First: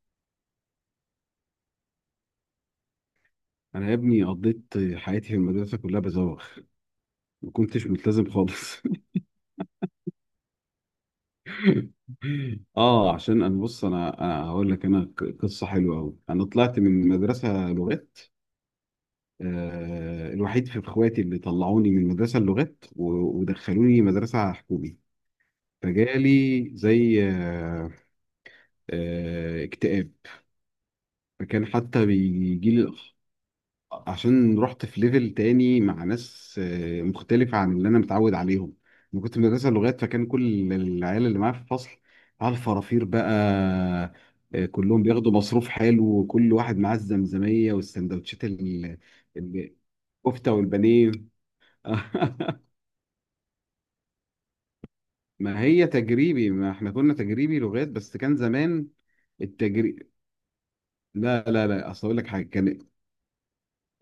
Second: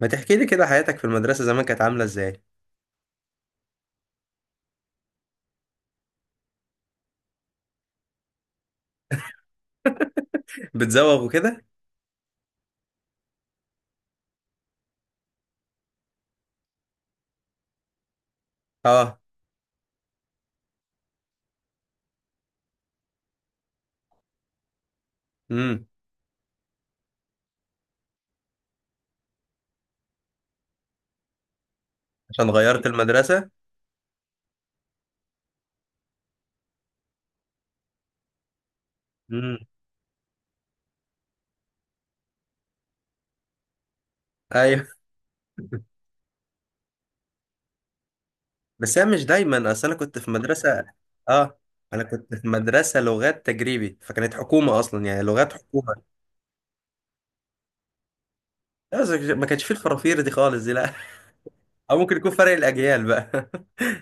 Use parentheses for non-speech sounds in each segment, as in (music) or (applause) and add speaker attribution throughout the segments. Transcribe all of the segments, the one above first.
Speaker 1: ما تحكي لي كده حياتك في المدرسة زمان كانت عاملة ازاي؟
Speaker 2: انا يا ابني قضيت حياتي في المدرسه كلها بزوغ. ما كنتش ملتزم خالص.
Speaker 1: بتزوغ وكده.
Speaker 2: (laughs) اه عشان انا بص، انا هقول لك، انا قصه حلوه قوي. انا طلعت من مدرسه لغات،
Speaker 1: اه.
Speaker 2: الوحيد في اخواتي اللي طلعوني من مدرسه اللغات ودخلوني مدرسه حكومي.
Speaker 1: امم.
Speaker 2: فجالي زي اكتئاب، فكان حتى
Speaker 1: عشان
Speaker 2: بيجي
Speaker 1: غيرت
Speaker 2: لي
Speaker 1: المدرسة؟
Speaker 2: عشان رحت في ليفل تاني مع ناس مختلفة عن اللي أنا متعود عليهم. أنا كنت في
Speaker 1: امم.
Speaker 2: مدرسة لغات، فكان كل العيال اللي معايا في الفصل على الفرافير بقى.
Speaker 1: ايوه.
Speaker 2: كلهم بياخدوا مصروف حلو، وكل واحد معاه الزمزمية والسندوتشات
Speaker 1: بس هي مش دايما،
Speaker 2: ال-
Speaker 1: اصل انا كنت في
Speaker 2: الكفتة
Speaker 1: مدرسة.
Speaker 2: والبانيه.
Speaker 1: اه. انا كنت في
Speaker 2: (laughs)
Speaker 1: مدرسة لغات تجريبي، فكانت حكومة اصلا، يعني لغات
Speaker 2: ما هي
Speaker 1: حكومة.
Speaker 2: تجريبي، ما احنا كنا تجريبي لغات بس كان زمان
Speaker 1: بس ما كانش فيه
Speaker 2: التجريب.
Speaker 1: الفرافير دي خالص، دي لا.
Speaker 2: لا لا
Speaker 1: (laughs)
Speaker 2: لا،
Speaker 1: او
Speaker 2: اصل
Speaker 1: ممكن
Speaker 2: اقول لك
Speaker 1: يكون
Speaker 2: حاجه،
Speaker 1: فرق
Speaker 2: كان
Speaker 1: الاجيال بقى.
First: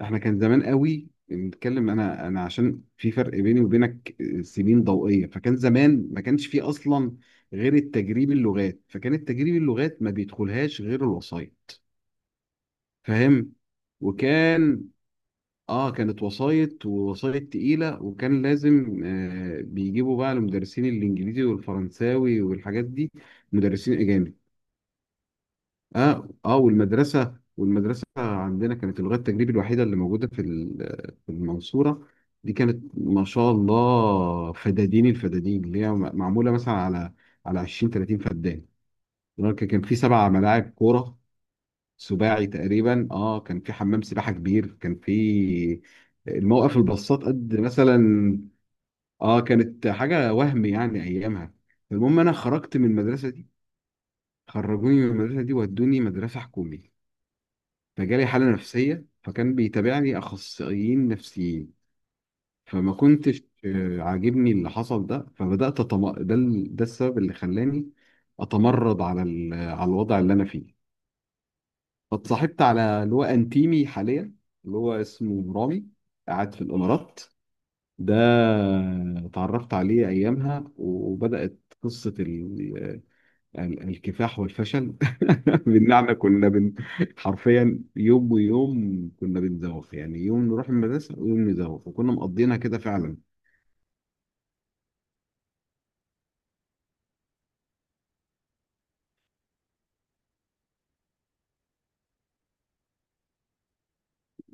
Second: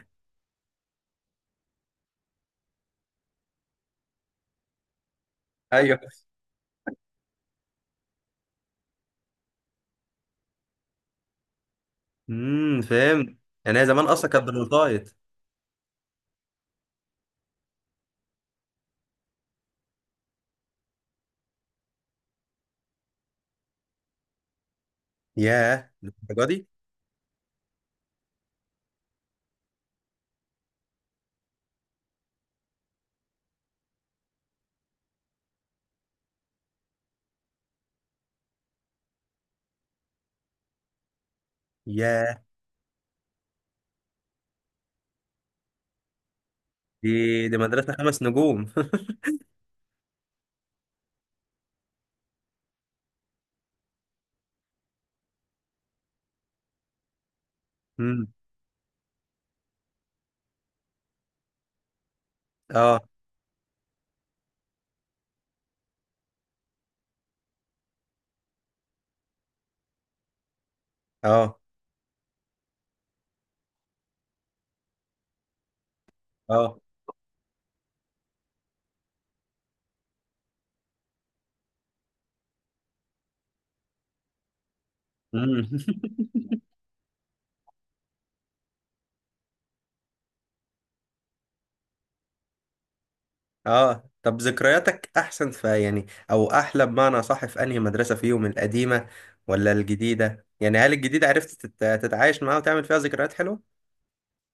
Speaker 2: احنا كان زمان قوي بنتكلم، انا عشان في فرق بيني وبينك سنين ضوئيه، فكان
Speaker 1: (laughs) ايوه.
Speaker 2: زمان ما كانش فيه اصلا غير التجريب اللغات، فكان التجريب اللغات ما بيدخلهاش غير الوصاية.
Speaker 1: امم، فهمت.
Speaker 2: فاهم؟
Speaker 1: يعني هي زمان اصلا كانت
Speaker 2: وكان،
Speaker 1: بالوسايط؟
Speaker 2: اه كانت وصاية، ووصاية تقيلة، وكان لازم بيجيبوا بقى المدرسين الانجليزي والفرنساوي والحاجات دي، مدرسين اجانب.
Speaker 1: ياه،
Speaker 2: اه،
Speaker 1: للدرجة
Speaker 2: اه،
Speaker 1: دي؟
Speaker 2: والمدرسه عندنا كانت اللغه التجريبي الوحيده اللي موجوده في في المنصوره. دي كانت ما شاء الله فدادين، الفدادين اللي هي معموله مثلا على 20 30 فدان. كان في سبع ملاعب كوره
Speaker 1: ياه.
Speaker 2: سباعي تقريبا. اه كان في حمام سباحه كبير، كان في الموقف الباصات
Speaker 1: دي
Speaker 2: قد
Speaker 1: دي مدرسة خمس
Speaker 2: مثلا.
Speaker 1: نجوم.
Speaker 2: اه كانت حاجه وهم يعني ايامها. المهم انا خرجت من المدرسه دي، خرجوني من المدرسه دي ودوني مدرسه حكومي.
Speaker 1: (laughs)
Speaker 2: فجالي
Speaker 1: امم.
Speaker 2: حالة نفسية، فكان بيتابعني أخصائيين نفسيين. فما
Speaker 1: اه.
Speaker 2: كنتش عاجبني اللي حصل ده، فبدأت ده السبب اللي خلاني أتمرد على الوضع اللي أنا فيه.
Speaker 1: اه.
Speaker 2: فاتصاحبت على اللي هو أنتيمي حاليا، اللي هو اسمه رامي، قاعد في
Speaker 1: اه.
Speaker 2: الإمارات ده. اتعرفت عليه أيامها، وبدأت قصة الكفاح والفشل.
Speaker 1: مم.
Speaker 2: (laughs) بالنعمة
Speaker 1: (laughs)
Speaker 2: حرفيا يوم ويوم كنا بنزوغ، يعني يوم نروح المدرسة ويوم نزوغ، وكنا مقضينها كده فعلا.
Speaker 1: اه، طب ذكرياتك احسن في، يعني، او احلى بمعنى صح، في انهي مدرسة فيهم، القديمة ولا الجديدة؟ يعني هل الجديدة عرفت تتعايش معاها وتعمل فيها ذكريات حلوة؟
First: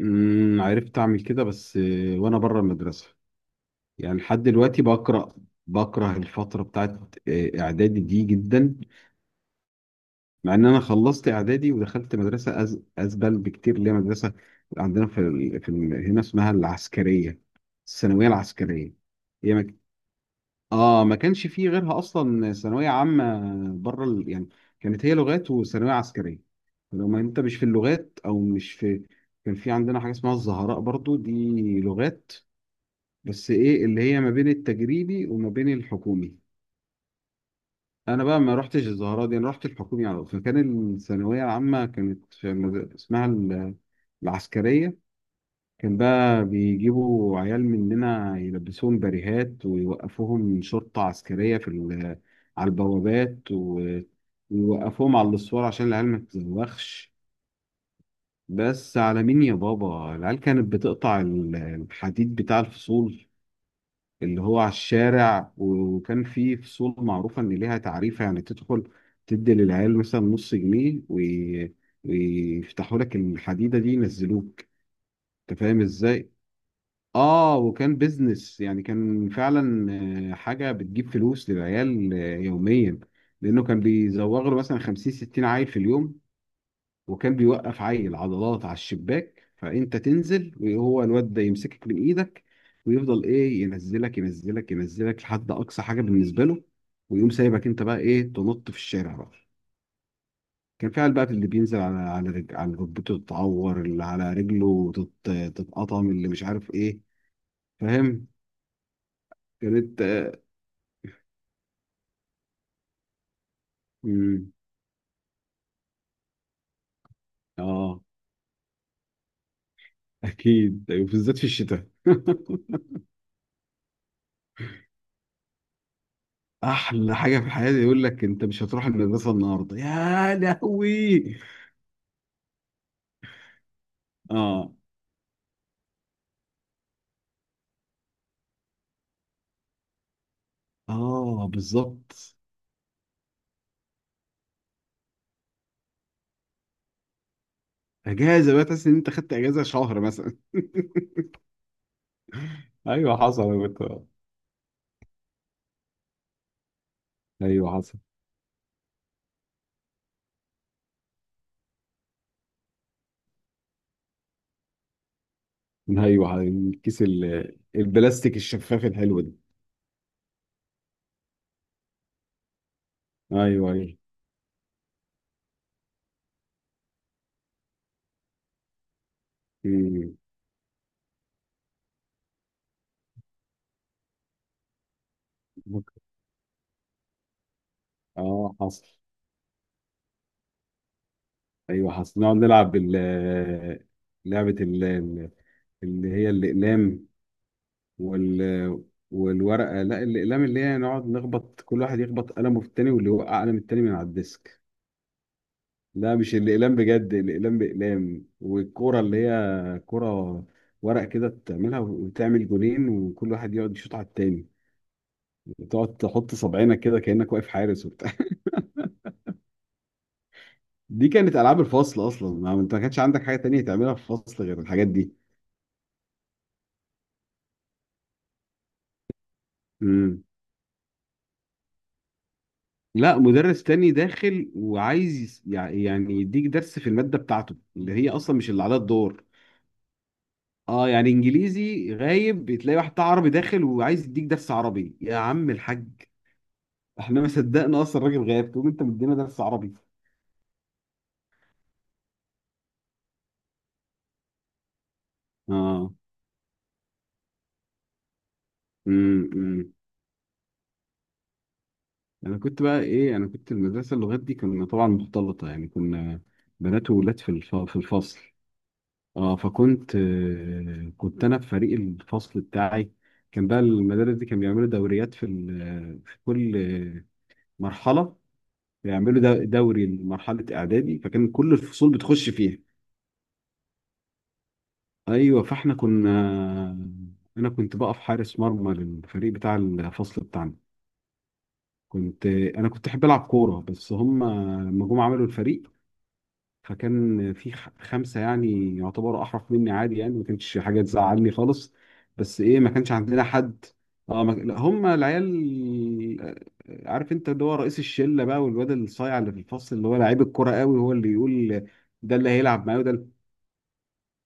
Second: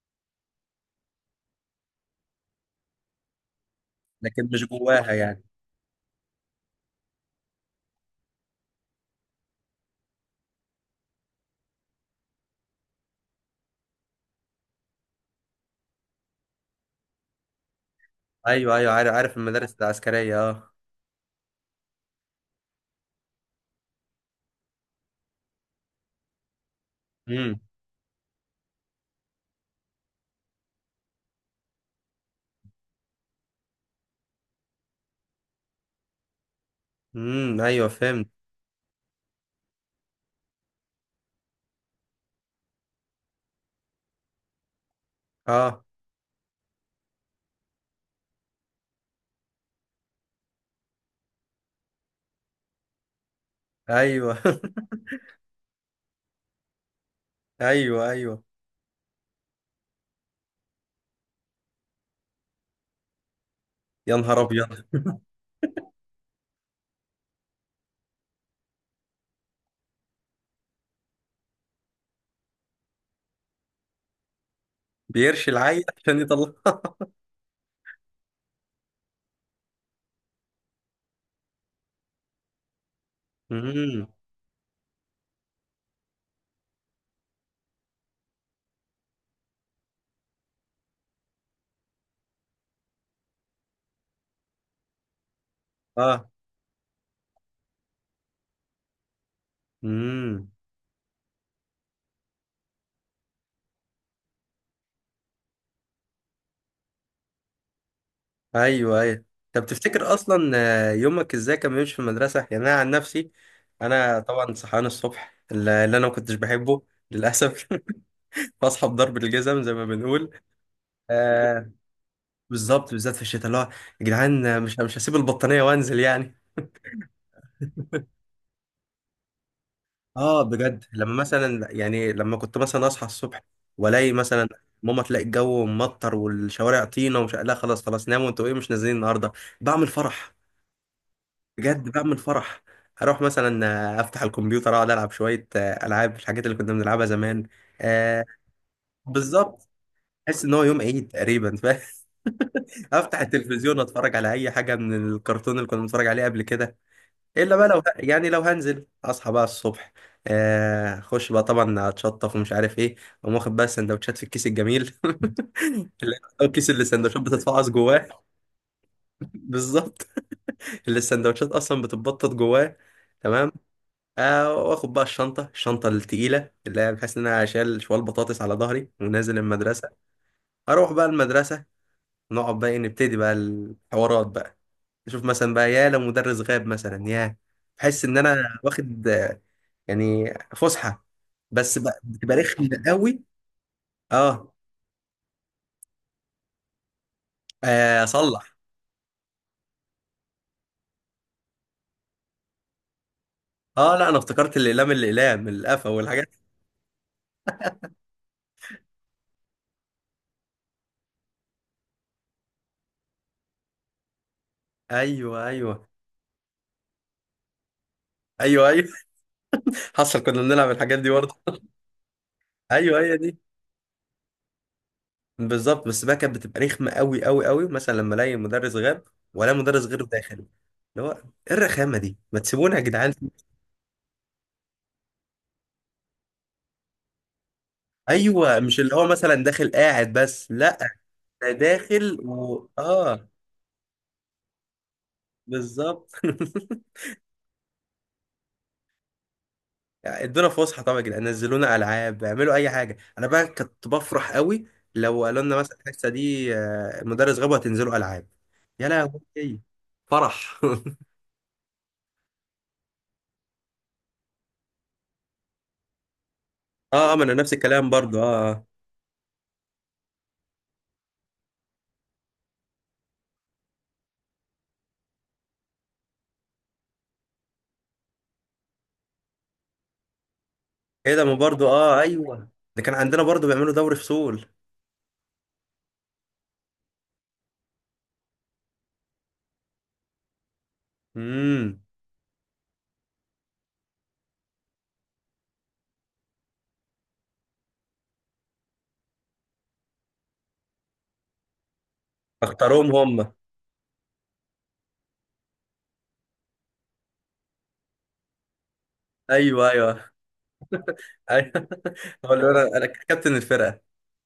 Speaker 2: عرفت أعمل كده، بس وأنا بره المدرسة. يعني لحد
Speaker 1: لكن مش
Speaker 2: دلوقتي
Speaker 1: جواها،
Speaker 2: بكره،
Speaker 1: يعني.
Speaker 2: الفترة بتاعت إعدادي دي جدا. مع إن أنا خلصت إعدادي ودخلت مدرسة أزبل بكتير، اللي هي مدرسة عندنا في، هنا اسمها العسكرية، الثانوية
Speaker 1: ايوه ايوه،
Speaker 2: العسكرية
Speaker 1: عارف عارف
Speaker 2: هي.
Speaker 1: المدارس العسكرية، اه.
Speaker 2: اه، ما كانش فيه غيرها اصلا ثانويه عامه بره يعني. كانت هي لغات وثانويه عسكريه، لو ما انت مش
Speaker 1: امم
Speaker 2: في اللغات او مش في. كان في عندنا حاجه اسمها الزهراء برضو دي، لغات، بس ايه، اللي هي ما بين التجريبي وما بين الحكومي.
Speaker 1: امم، ايوه،
Speaker 2: انا
Speaker 1: فهمت،
Speaker 2: بقى ما رحتش الزهراء دي، انا رحت الحكومي على طول. فكان الثانويه العامه كانت في اسمها العسكريه.
Speaker 1: اه،
Speaker 2: كان بقى بيجيبوا عيال مننا يلبسوهم بريهات، ويوقفوهم شرطة عسكرية في على البوابات،
Speaker 1: ايوه. (laughs)
Speaker 2: ويوقفوهم على الأسوار عشان العيال ما تتزوخش.
Speaker 1: ايوه ايوه.
Speaker 2: بس على مين يا بابا؟ العيال كانت بتقطع الحديد بتاع الفصول
Speaker 1: يا نهار
Speaker 2: اللي هو على
Speaker 1: ابيض!
Speaker 2: الشارع، وكان في فصول معروفة إن ليها تعريفة، يعني تدخل تدي للعيال مثلا نص جنيه ويفتحوا لك الحديدة دي ينزلوك.
Speaker 1: بيرشي
Speaker 2: انت فاهم
Speaker 1: العيل عشان
Speaker 2: ازاي؟
Speaker 1: يطلعها؟
Speaker 2: اه وكان بيزنس يعني، كان فعلا حاجه بتجيب فلوس للعيال يوميا.
Speaker 1: (laughs)
Speaker 2: لانه كان
Speaker 1: امم.
Speaker 2: بيزوغ له مثلا 50 60 عيل في اليوم. وكان بيوقف عيل عضلات على الشباك، فانت تنزل وهو الواد ده يمسكك من ايدك، ويفضل ايه ينزلك ينزلك ينزلك لحد اقصى حاجه
Speaker 1: اه.
Speaker 2: بالنسبه له، ويقوم سايبك انت بقى ايه تنط في الشارع بقى.
Speaker 1: امم.
Speaker 2: كان فعلا بقى اللي بينزل على على ركبته تتعور، اللي على رجله تتقطم، اللي مش عارف ايه. فاهم؟
Speaker 1: ايوه ايوه. طب
Speaker 2: كانت،
Speaker 1: تفتكر اصلا، يومك ازاي كان بيمشي في المدرسه؟ يعني انا عن نفسي، انا
Speaker 2: امم
Speaker 1: طبعا صحيان الصبح اللي انا ما كنتش بحبه للاسف. (laughs)
Speaker 2: اه
Speaker 1: بصحى بضرب الجزم، زي ما بنقول.
Speaker 2: اكيد أيوة، بالذات في
Speaker 1: آه.
Speaker 2: الشتاء.
Speaker 1: بالظبط،
Speaker 2: (laughs)
Speaker 1: بالذات في الشتاء، اللي هو، يا جدعان، مش هسيب البطانيه وانزل، يعني.
Speaker 2: احلى حاجه في الحياه يقول لك انت مش هتروح المدرسه النهارده، يا
Speaker 1: اه، بجد لما
Speaker 2: لهوي.
Speaker 1: مثلا، يعني لما كنت مثلا اصحى الصبح والاقي مثلا
Speaker 2: اه،
Speaker 1: ماما تلاقي الجو ممطر والشوارع طينه ومش، لا خلاص خلاص، ناموا انتوا، ايه، مش نازلين النهارده، بعمل فرح.
Speaker 2: اه،
Speaker 1: بجد بقى من
Speaker 2: بالظبط.
Speaker 1: الفرح، اروح مثلا، افتح الكمبيوتر، اقعد العب شويه، العاب، الحاجات اللي كنا بنلعبها زمان. آه.
Speaker 2: اجازه بقى، تحس ان انت خدت اجازه
Speaker 1: بالظبط.
Speaker 2: شهر مثلا.
Speaker 1: احس ان هو يوم عيد تقريبا، ف (laughs)
Speaker 2: (laughs) ايوه
Speaker 1: افتح
Speaker 2: حصل
Speaker 1: التلفزيون، اتفرج على اي حاجه من الكرتون اللي كنا بنتفرج عليه قبل كده. الا بقى
Speaker 2: ايوه
Speaker 1: لو،
Speaker 2: حصل.
Speaker 1: يعني لو هنزل اصحى بقى الصبح، اخش بقى طبعا، اتشطف ومش عارف ايه، اقوم واخد بقى السندوتشات في الكيس الجميل. (laughs) اللي
Speaker 2: ايوه،
Speaker 1: هو الكيس، اللي
Speaker 2: الكيس
Speaker 1: السندوتشات بتتفعص جواه.
Speaker 2: البلاستيك الشفاف
Speaker 1: (laughs)
Speaker 2: الحلو ده.
Speaker 1: بالظبط، اللي السندوتشات اصلا بتتبطط جواه. تمام.
Speaker 2: ايوه، ايوه.
Speaker 1: واخد بقى الشنطة، الشنطة التقيلة اللي هي بحيث إن أنا أشيل شوال بطاطس على ظهري ونازل المدرسة.
Speaker 2: أمم.
Speaker 1: أروح بقى المدرسة ونقعد بقى، إيه، نبتدي بقى الحوارات بقى، نشوف مثلا بقى، يا لو مدرس غاب مثلا، يا بحس إن
Speaker 2: اه
Speaker 1: أنا
Speaker 2: حصل.
Speaker 1: واخد، يعني، فسحة، بس
Speaker 2: ايوه
Speaker 1: بقى
Speaker 2: حصل، نقعد
Speaker 1: بتبقى رخمة
Speaker 2: نلعب
Speaker 1: قوي. أه.
Speaker 2: لعبه اللي هي الاقلام وال
Speaker 1: أصلح.
Speaker 2: والورقة، لا الأقلام، اللي هي نقعد نخبط، كل واحد يخبط قلمه في التاني، واللي يوقع قلم التاني من
Speaker 1: أه،
Speaker 2: على
Speaker 1: لا، أنا افتكرت
Speaker 2: الديسك.
Speaker 1: الأقلام، الأقلام القفا
Speaker 2: لا
Speaker 1: والحاجات.
Speaker 2: مش الأقلام بجد، الأقلام بأقلام، والكورة اللي هي كورة ورق كده تعملها، وتعمل جولين، وكل واحد يقعد يشوط على التاني،
Speaker 1: أيوه أيوه.
Speaker 2: وتقعد تحط صابعينك كده كأنك واقف حارس وبتاع.
Speaker 1: أيوه أيوه. (laughs) حصل كنا بنلعب
Speaker 2: (laughs)
Speaker 1: الحاجات
Speaker 2: دي
Speaker 1: دي
Speaker 2: كانت
Speaker 1: برضه.
Speaker 2: ألعاب الفصل أصلا، ما أنت ما كانش
Speaker 1: أيوه، هي
Speaker 2: عندك حاجة
Speaker 1: دي،
Speaker 2: تانية تعملها في الفصل غير الحاجات دي.
Speaker 1: بالظبط. بس بقى كانت بتبقى رخمه قوي قوي قوي، مثلا لما الاقي مدرس غاب ولا مدرس غيره
Speaker 2: امم.
Speaker 1: داخل، اللي هو ايه، الرخامه دي! ما تسيبونا يا جدعان.
Speaker 2: لا مدرس تاني داخل، وعايز يعني يديك درس في المادة بتاعته اللي هي أصلا مش
Speaker 1: ايوه،
Speaker 2: اللي عليها
Speaker 1: مش اللي هو
Speaker 2: الدور.
Speaker 1: مثلا داخل قاعد بس، لا،
Speaker 2: اه يعني
Speaker 1: ده
Speaker 2: انجليزي
Speaker 1: داخل
Speaker 2: غايب،
Speaker 1: و
Speaker 2: بتلاقي واحد بتاع
Speaker 1: اه.
Speaker 2: عربي داخل وعايز يديك درس عربي، يا عم الحاج.
Speaker 1: بالظبط.
Speaker 2: احنا ما صدقنا اصلا الراجل غايب، تقوم انت مدينا درس عربي.
Speaker 1: (laughs) يعني ادونا فسحه طبعا، يا جدعان نزلونا العاب، اعملوا اي حاجه. انا بقى كنت بفرح قوي لو قالوا لنا مثلا
Speaker 2: اه.
Speaker 1: الحصه دي المدرس غاب، هتنزلوا العاب. يا
Speaker 2: امم.
Speaker 1: لهوي!
Speaker 2: امم.
Speaker 1: فرح. (laughs)
Speaker 2: انا كنت بقى ايه، انا كنت المدرسه اللغات دي كنا طبعا مختلطه، يعني كنا بنات
Speaker 1: اه،
Speaker 2: وولاد
Speaker 1: ما
Speaker 2: في
Speaker 1: انا نفس
Speaker 2: في
Speaker 1: الكلام برضو،
Speaker 2: الفصل.
Speaker 1: اه. آه.
Speaker 2: اه، فكنت، كنت انا في فريق الفصل بتاعي. كان بقى المدارس دي كان بيعملوا دوريات في في كل آه، مرحله. بيعملوا دوري لمرحله اعدادي،
Speaker 1: ايه ده؟
Speaker 2: فكان
Speaker 1: ما
Speaker 2: كل
Speaker 1: برضو،
Speaker 2: الفصول
Speaker 1: اه،
Speaker 2: بتخش
Speaker 1: ايوه.
Speaker 2: فيها.
Speaker 1: ده كان عندنا برضو بيعملوا دوري فصول.
Speaker 2: ايوه، فاحنا كنا، انا كنت بقف حارس مرمى للفريق بتاع الفصل بتاعنا.
Speaker 1: امم.
Speaker 2: كنت، انا كنت احب العب كوره، بس هم لما جم عملوا الفريق، فكان في خمسه يعني يعتبروا احرف مني عادي، يعني ما كانتش حاجه تزعلني خالص. بس ايه، ما
Speaker 1: اختاروهم
Speaker 2: كانش
Speaker 1: هم؟
Speaker 2: عندنا حد. اه ما... لا، هم العيال، عارف انت اللي هو رئيس الشله بقى، والواد الصايع اللي في
Speaker 1: ايوه
Speaker 2: الفصل اللي هو
Speaker 1: ايوه.
Speaker 2: لعيب الكوره قوي، هو اللي
Speaker 1: ايوه.
Speaker 2: يقول
Speaker 1: (laughs)
Speaker 2: ده اللي
Speaker 1: هو اللي، انا
Speaker 2: هيلعب معايا
Speaker 1: انا
Speaker 2: وده.
Speaker 1: كابتن الفرقه.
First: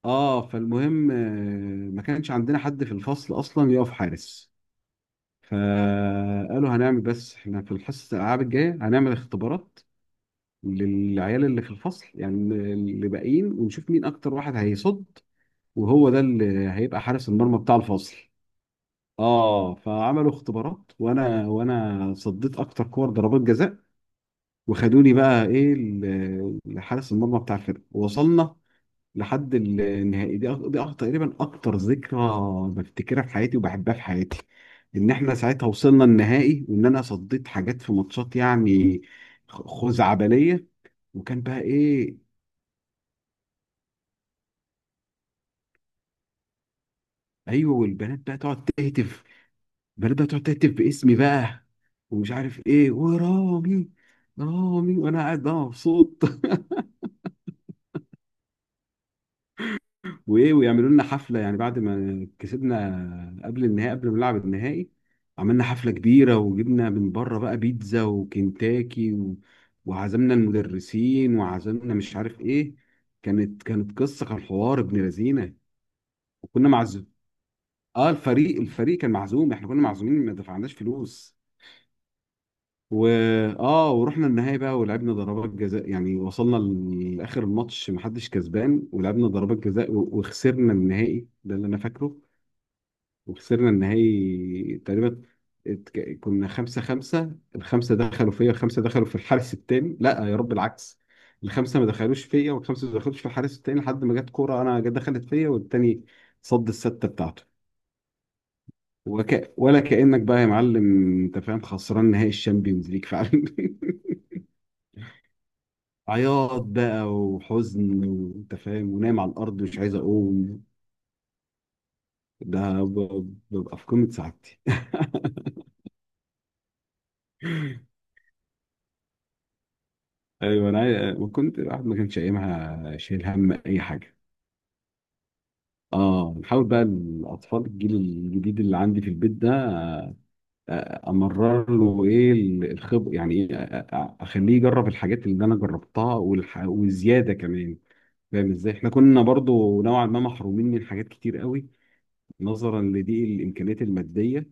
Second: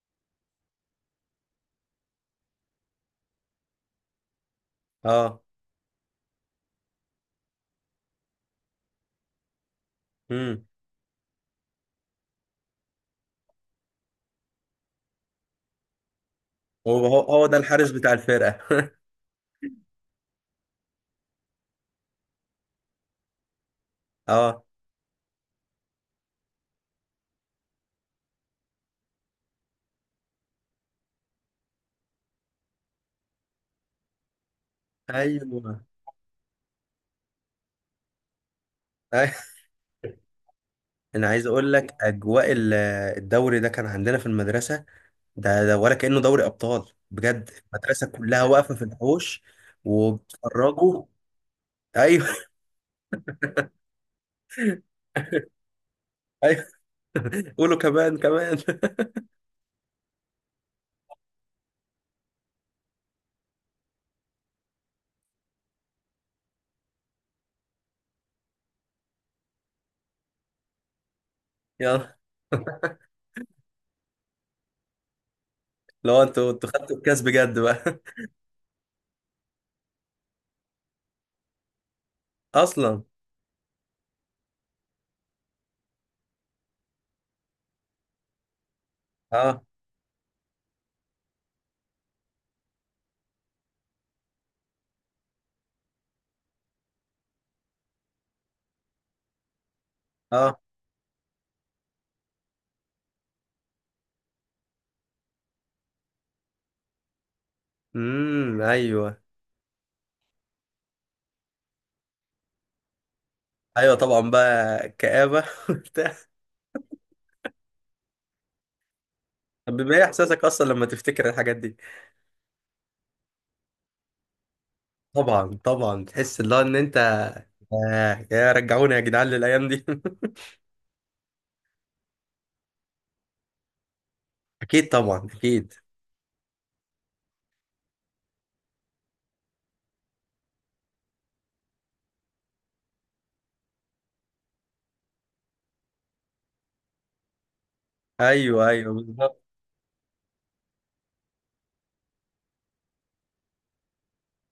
Speaker 2: اه، فالمهم ما كانش عندنا حد في الفصل اصلا يقف حارس،
Speaker 1: اه.
Speaker 2: فقالوا هنعمل، بس احنا في الحصه الالعاب الجايه هنعمل اختبارات
Speaker 1: امم.
Speaker 2: للعيال اللي في الفصل، يعني اللي باقيين، ونشوف مين اكتر واحد هيصد، وهو ده اللي هيبقى
Speaker 1: هو هو
Speaker 2: حارس
Speaker 1: هو ده
Speaker 2: المرمى بتاع
Speaker 1: الحارس بتاع
Speaker 2: الفصل.
Speaker 1: الفرقه. (laughs)
Speaker 2: اه فعملوا اختبارات، وانا صديت اكتر كور ضربات جزاء،
Speaker 1: اه.
Speaker 2: وخدوني بقى ايه لحارس المرمى بتاع الفرقه. وصلنا لحد النهائي، دي تقريبا اكتر ذكرى بفتكرها في حياتي، وبحبها في حياتي، ان احنا ساعتها
Speaker 1: ايوه.
Speaker 2: وصلنا النهائي، وان انا صديت حاجات في ماتشات يعني
Speaker 1: أي-
Speaker 2: خزعبليه.
Speaker 1: انا
Speaker 2: وكان
Speaker 1: عايز
Speaker 2: بقى
Speaker 1: اقول لك،
Speaker 2: ايه،
Speaker 1: اجواء الدوري ده كان عندنا في المدرسه. ده ولا كانه دوري ابطال بجد،
Speaker 2: ايوه،
Speaker 1: المدرسه
Speaker 2: والبنات بقى
Speaker 1: كلها
Speaker 2: تقعد
Speaker 1: واقفه في
Speaker 2: تهتف
Speaker 1: الحوش
Speaker 2: البنات بقى تقعد تهتف
Speaker 1: وبتتفرجوا.
Speaker 2: باسمي بقى،
Speaker 1: ايوه.
Speaker 2: ومش
Speaker 1: (laughs)
Speaker 2: عارف ايه، ورامي، رامي وانا قاعد بقى مبسوط.
Speaker 1: ايوه، قولوا كمان كمان. (laughs)
Speaker 2: وايه، ويعملوا لنا حفله، يعني بعد ما كسبنا قبل النهائي، قبل ما نلعب النهائي عملنا حفله كبيره، وجبنا من بره بقى بيتزا وكنتاكي وعزمنا المدرسين، وعزمنا
Speaker 1: يلا.
Speaker 2: مش عارف ايه. كانت قصه، كان حوار ابن لذينه.
Speaker 1: لو انتوا
Speaker 2: وكنا
Speaker 1: خدتوا
Speaker 2: معزوم،
Speaker 1: الكاس بجد بقى؟
Speaker 2: اه الفريق كان معزوم، احنا كنا معزومين، ما دفعناش فلوس.
Speaker 1: (laughs) اصلا.
Speaker 2: و اه ورحنا النهائي بقى، ولعبنا ضربات جزاء. يعني وصلنا لاخر الماتش محدش كسبان، ولعبنا ضربات
Speaker 1: اه.
Speaker 2: جزاء وخسرنا النهائي، ده اللي انا فاكره. وخسرنا النهائي تقريبا، كنا 5-5، الخمسة دخلوا فيا، الخمسة دخلوا في الحارس التاني، لا يا رب
Speaker 1: اه.
Speaker 2: العكس، الخمسة ما دخلوش فيا، والخمسة ما دخلوش في الحارس التاني، لحد ما جت كورة أنا جت دخلت فيا، والتاني صد الستة بتاعته.
Speaker 1: امم. ايوه
Speaker 2: ولا كأنك بقى يا معلم. أنت فاهم، خسران نهائي الشامبيونز ليج فعلا. (laughs)
Speaker 1: ايوه. طبعا بقى كآبة، (laughs) وبتاع.
Speaker 2: عياط بقى وحزن، وأنت فاهم، ونايم على الأرض
Speaker 1: طب
Speaker 2: مش عايز
Speaker 1: بيبقى ايه احساسك
Speaker 2: أقوم.
Speaker 1: اصلا لما تفتكر الحاجات دي؟
Speaker 2: ده ببقى في قمة سعادتي.
Speaker 1: طبعا طبعا، تحس اللي هو ان انت، آه، يا رجعوني يا جدعان للايام دي! (laughs)
Speaker 2: ايوه، انا وكنت، الواحد ما كانش ايامها شايل هم اي حاجه.
Speaker 1: اكيد، طبعا اكيد.
Speaker 2: اه نحاول بقى الاطفال، الجيل الجديد اللي عندي في البيت ده، امرر له ايه الخبر، يعني ايه، اخليه يجرب الحاجات اللي انا جربتها، وزياده كمان. فاهم
Speaker 1: ايوه
Speaker 2: ازاي احنا
Speaker 1: ايوه،
Speaker 2: كنا
Speaker 1: بالظبط.
Speaker 2: برضو نوعا ما محرومين من حاجات كتير قوي، نظرا لضيق الامكانيات الماديه،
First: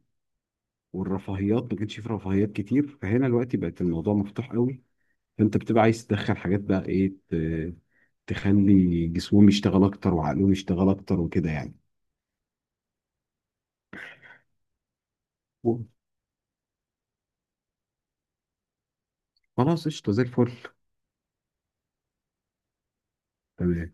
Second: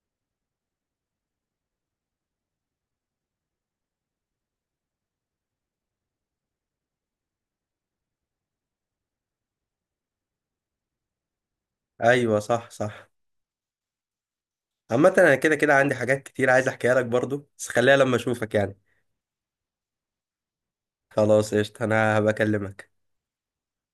Speaker 2: والرفاهيات ما كانش في رفاهيات كتير. فهنا دلوقتي بقت الموضوع مفتوح قوي، فانت بتبقى عايز تدخل حاجات بقى ايه تخلي جسمهم يشتغل اكتر، وعقلهم يشتغل اكتر، وكده يعني.
Speaker 1: ايوه، صح صح. عامة انا كده كده عندي حاجات كتير عايز احكيها لك برضو، بس خليها لما اشوفك، يعني.
Speaker 2: خلاص قشطه زي الفل.
Speaker 1: خلاص، قشطة، انا هبقى اكلمك.
Speaker 2: تمام.